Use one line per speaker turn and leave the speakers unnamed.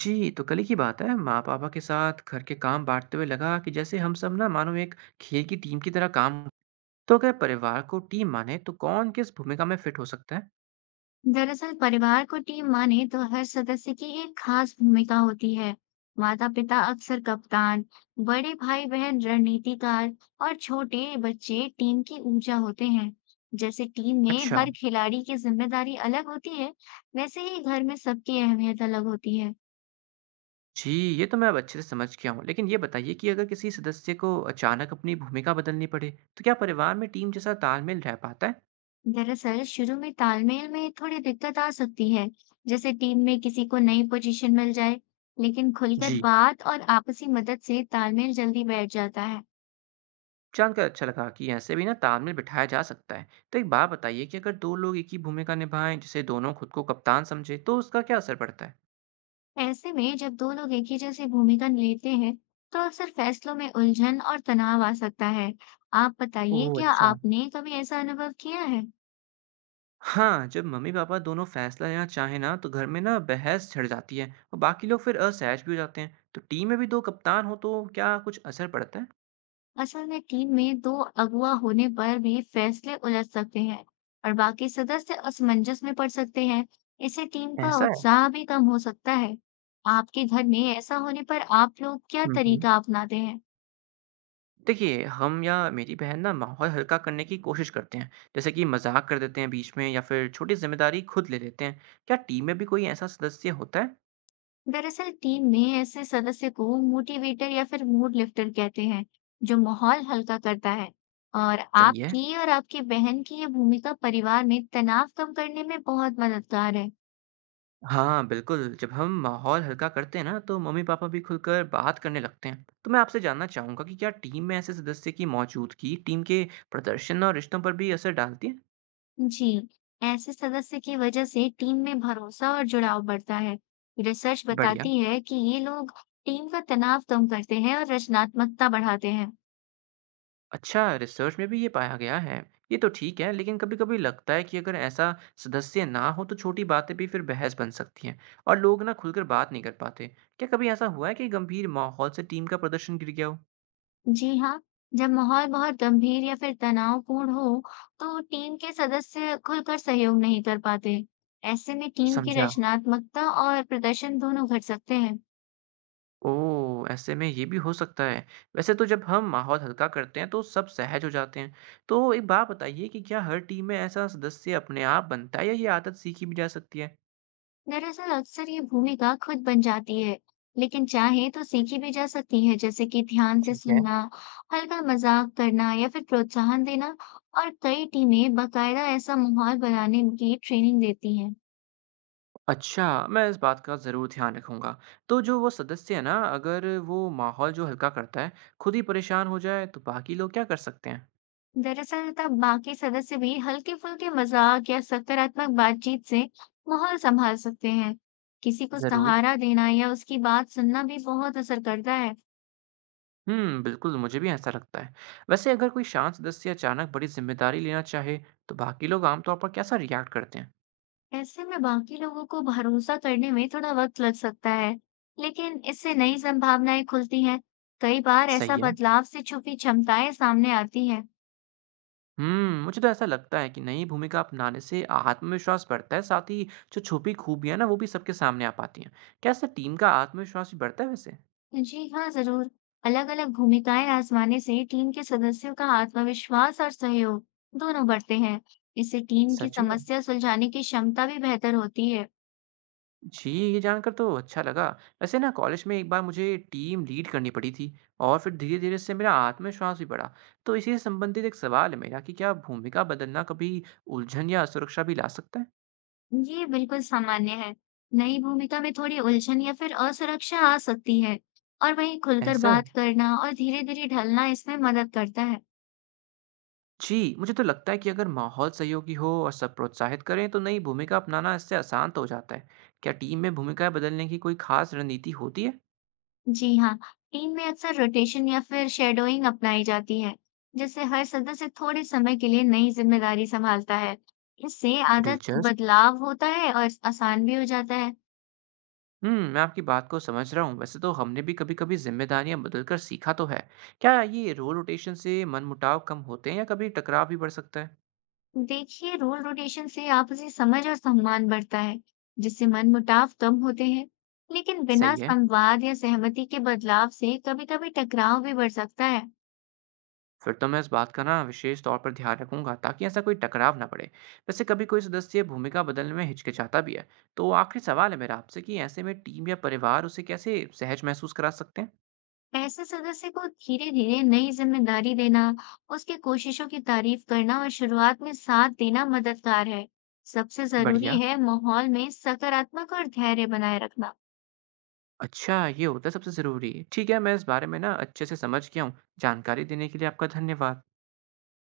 जी, तो कल ही की बात है, माँ-पापा के साथ घर के काम बाँटते हुए लगा कि जैसे हम सब ना मानो एक खेल की टीम की तरह काम। तो अगर परिवार को टीम माने, तो कौन किस भूमिका में फिट हो सकता है?
दरअसल परिवार को टीम माने तो हर सदस्य की एक खास भूमिका होती है। माता-पिता अक्सर कप्तान, बड़े भाई-बहन रणनीतिकार और छोटे बच्चे टीम की ऊर्जा होते हैं। जैसे टीम
अच्छा,
में हर खिलाड़ी की जिम्मेदारी अलग होती है, वैसे ही घर में सबकी अहमियत अलग होती है।
जी, ये तो मैं अब अच्छे से समझ गया हूँ। लेकिन ये बताइए कि अगर किसी सदस्य को अचानक अपनी भूमिका बदलनी पड़े, तो क्या परिवार में टीम जैसा तालमेल रह पाता है?
दरअसल शुरू में तालमेल में थोड़ी दिक्कत आ सकती है, जैसे टीम में किसी को नई पोजीशन मिल जाए, लेकिन खुलकर
जी,
बात और आपसी मदद से तालमेल जल्दी बैठ जाता है।
जानकर अच्छा लगा कि ऐसे भी ना तालमेल बिठाया जा सकता है। तो एक बात बताइए कि अगर 2 लोग एक ही भूमिका निभाएँ, जैसे दोनों खुद को कप्तान समझे, तो उसका क्या असर पड़ता है?
ऐसे में जब दो लोग एक ही जैसी भूमिका लेते हैं, तो अक्सर फैसलों में उलझन और तनाव आ सकता है। आप
ओह!
बताइए, क्या
अच्छा।
आपने कभी ऐसा अनुभव किया है?
हाँ, जब मम्मी-पापा दोनों फैसला लेना चाहें ना, तो घर में ना बहस छिड़ जाती है और बाकी लोग फिर असहज भी हो जाते हैं। तो टीम में भी दो कप्तान हो तो क्या कुछ असर पड़ता है?
असल में टीम में दो अगुवा होने पर भी फैसले उलझ सकते हैं और बाकी सदस्य असमंजस में पड़ सकते हैं। इससे टीम का
ऐसा है।
उत्साह भी कम हो सकता है। आपके घर में ऐसा होने पर आप लोग क्या
हम्म हम्म
तरीका अपनाते हैं?
देखिए, हम या मेरी बहन ना माहौल हल्का करने की कोशिश करते हैं, जैसे कि मजाक कर देते हैं बीच में या फिर छोटी जिम्मेदारी खुद ले लेते हैं। क्या टीम में भी कोई ऐसा सदस्य होता है?
दरअसल टीम में ऐसे सदस्य को मोटिवेटर या फिर मूड लिफ्टर कहते हैं, जो माहौल हल्का करता है। और
सही है।
आपकी बहन की ये भूमिका परिवार में तनाव कम करने में बहुत मददगार है।
हाँ, बिल्कुल। जब हम माहौल हल्का करते हैं ना, तो मम्मी-पापा भी खुलकर बात करने लगते हैं। तो मैं आपसे जानना चाहूँगा कि क्या टीम में ऐसे सदस्य की मौजूदगी टीम के प्रदर्शन और रिश्तों पर भी असर डालती है?
जी, ऐसे सदस्य की वजह से टीम में भरोसा और जुड़ाव बढ़ता है। रिसर्च
बढ़िया।
बताती है कि ये लोग टीम का तनाव कम करते हैं और रचनात्मकता बढ़ाते हैं।
अच्छा, रिसर्च में भी ये पाया गया है। ये तो ठीक है, लेकिन कभी-कभी लगता है कि अगर ऐसा सदस्य ना हो, तो छोटी बातें भी फिर बहस बन सकती हैं और लोग ना खुलकर बात नहीं कर पाते। क्या कभी ऐसा हुआ है कि गंभीर माहौल से टीम का प्रदर्शन गिर गया हो?
जी हाँ, जब माहौल बहुत गंभीर या फिर तनावपूर्ण हो, तो टीम के सदस्य खुलकर सहयोग नहीं कर पाते। ऐसे में टीम की
समझा।
रचनात्मकता और प्रदर्शन दोनों घट सकते हैं।
ओह! ऐसे में ये भी हो सकता है। वैसे तो जब हम माहौल हल्का करते हैं तो सब सहज हो जाते हैं। तो एक बात बताइए कि क्या हर टीम में ऐसा सदस्य अपने आप बनता है या ये आदत सीखी भी जा सकती है?
दरअसल अक्सर ये भूमिका खुद बन जाती है, लेकिन चाहे तो सीखी भी जा सकती है, जैसे कि ध्यान से
ठीक है।
सुनना, हल्का मजाक करना या फिर प्रोत्साहन देना। और कई टीमें बाकायदा ऐसा माहौल बनाने की ट्रेनिंग देती हैं।
अच्छा, मैं इस बात का ज़रूर ध्यान रखूँगा। तो जो वो सदस्य है ना अगर वो माहौल जो हल्का करता है, खुद ही परेशान हो जाए तो बाकी लोग क्या कर सकते हैं?
दरअसल तब बाकी सदस्य भी हल्के फुल्के मजाक या सकारात्मक बातचीत से माहौल संभाल सकते हैं। किसी को
जरूर।
सहारा देना या उसकी बात सुनना भी बहुत असर करता है।
बिल्कुल मुझे भी ऐसा लगता है। वैसे अगर कोई शांत सदस्य अचानक बड़ी ज़िम्मेदारी लेना चाहे, तो बाकी लोग आमतौर पर कैसा रिएक्ट करते हैं?
ऐसे में बाकी लोगों को भरोसा करने में थोड़ा वक्त लग सकता है, लेकिन इससे नई संभावनाएं खुलती हैं। कई बार ऐसा
सही है।
बदलाव से छुपी क्षमताएं सामने आती हैं।
मुझे तो ऐसा लगता है कि नई भूमिका अपनाने से आत्मविश्वास बढ़ता है, साथ ही जो छुपी खूबियां ना वो भी सबके सामने आ पाती हैं। क्या इससे टीम का आत्मविश्वास भी बढ़ता है वैसे?
जी हाँ, जरूर। अलग-अलग भूमिकाएं आजमाने से टीम के सदस्यों का आत्मविश्वास और सहयोग दोनों बढ़ते हैं। इससे टीम की
सच में।
समस्या सुलझाने की क्षमता भी बेहतर होती है।
जी, ये जानकर तो अच्छा लगा। वैसे ना कॉलेज में एक बार मुझे टीम लीड करनी पड़ी थी और फिर धीरे धीरे से मेरा आत्मविश्वास भी बढ़ा। तो इसी से संबंधित एक सवाल है मेरा कि क्या भूमिका बदलना कभी उलझन या असुरक्षा भी ला सकता है?
ये बिल्कुल सामान्य है। नई भूमिका में थोड़ी उलझन या फिर असुरक्षा आ सकती है और वहीं खुलकर
ऐसा है।
बात करना और धीरे-धीरे ढलना इसमें मदद करता है।
जी, मुझे तो लगता है कि अगर माहौल सहयोगी हो और सब प्रोत्साहित करें तो नई भूमिका अपनाना इससे आसान तो हो जाता है। क्या टीम में भूमिकाएं बदलने की कोई खास रणनीति होती है?
जी हाँ, टीम में अक्सर रोटेशन या फिर शेडोइंग अपनाई जाती है, जिससे हर सदस्य थोड़े समय के लिए नई जिम्मेदारी संभालता है। इससे आदत
दिलचस्प।
बदलाव होता है और आसान भी हो जाता है।
मैं आपकी बात को समझ रहा हूँ। वैसे तो हमने भी कभी कभी जिम्मेदारियां बदलकर सीखा तो है। क्या ये रोल रोटेशन से मनमुटाव कम होते हैं या कभी टकराव भी बढ़ सकता है?
देखिए, रोल रोटेशन से आपसी समझ और सम्मान बढ़ता है, जिससे मनमुटाव कम होते हैं। लेकिन बिना
सही है।
संवाद या सहमति के बदलाव से कभी-कभी टकराव भी बढ़ सकता है।
फिर तो मैं इस बात का ना विशेष तौर पर ध्यान रखूंगा ताकि ऐसा कोई टकराव ना पड़े। वैसे कभी कोई सदस्य भूमिका बदलने में हिचकिचाता भी है, तो आखिरी सवाल है मेरा आपसे कि ऐसे में टीम या परिवार उसे कैसे सहज महसूस करा सकते हैं?
ऐसे सदस्य को धीरे धीरे नई जिम्मेदारी देना, उसकी कोशिशों की तारीफ करना और शुरुआत में साथ देना मददगार है। सबसे जरूरी
बढ़िया।
है माहौल में सकारात्मक और धैर्य बनाए रखना।
अच्छा, ये होता है सबसे ज़रूरी। ठीक है, मैं इस बारे में ना अच्छे से समझ गया हूँ। जानकारी देने के लिए आपका धन्यवाद।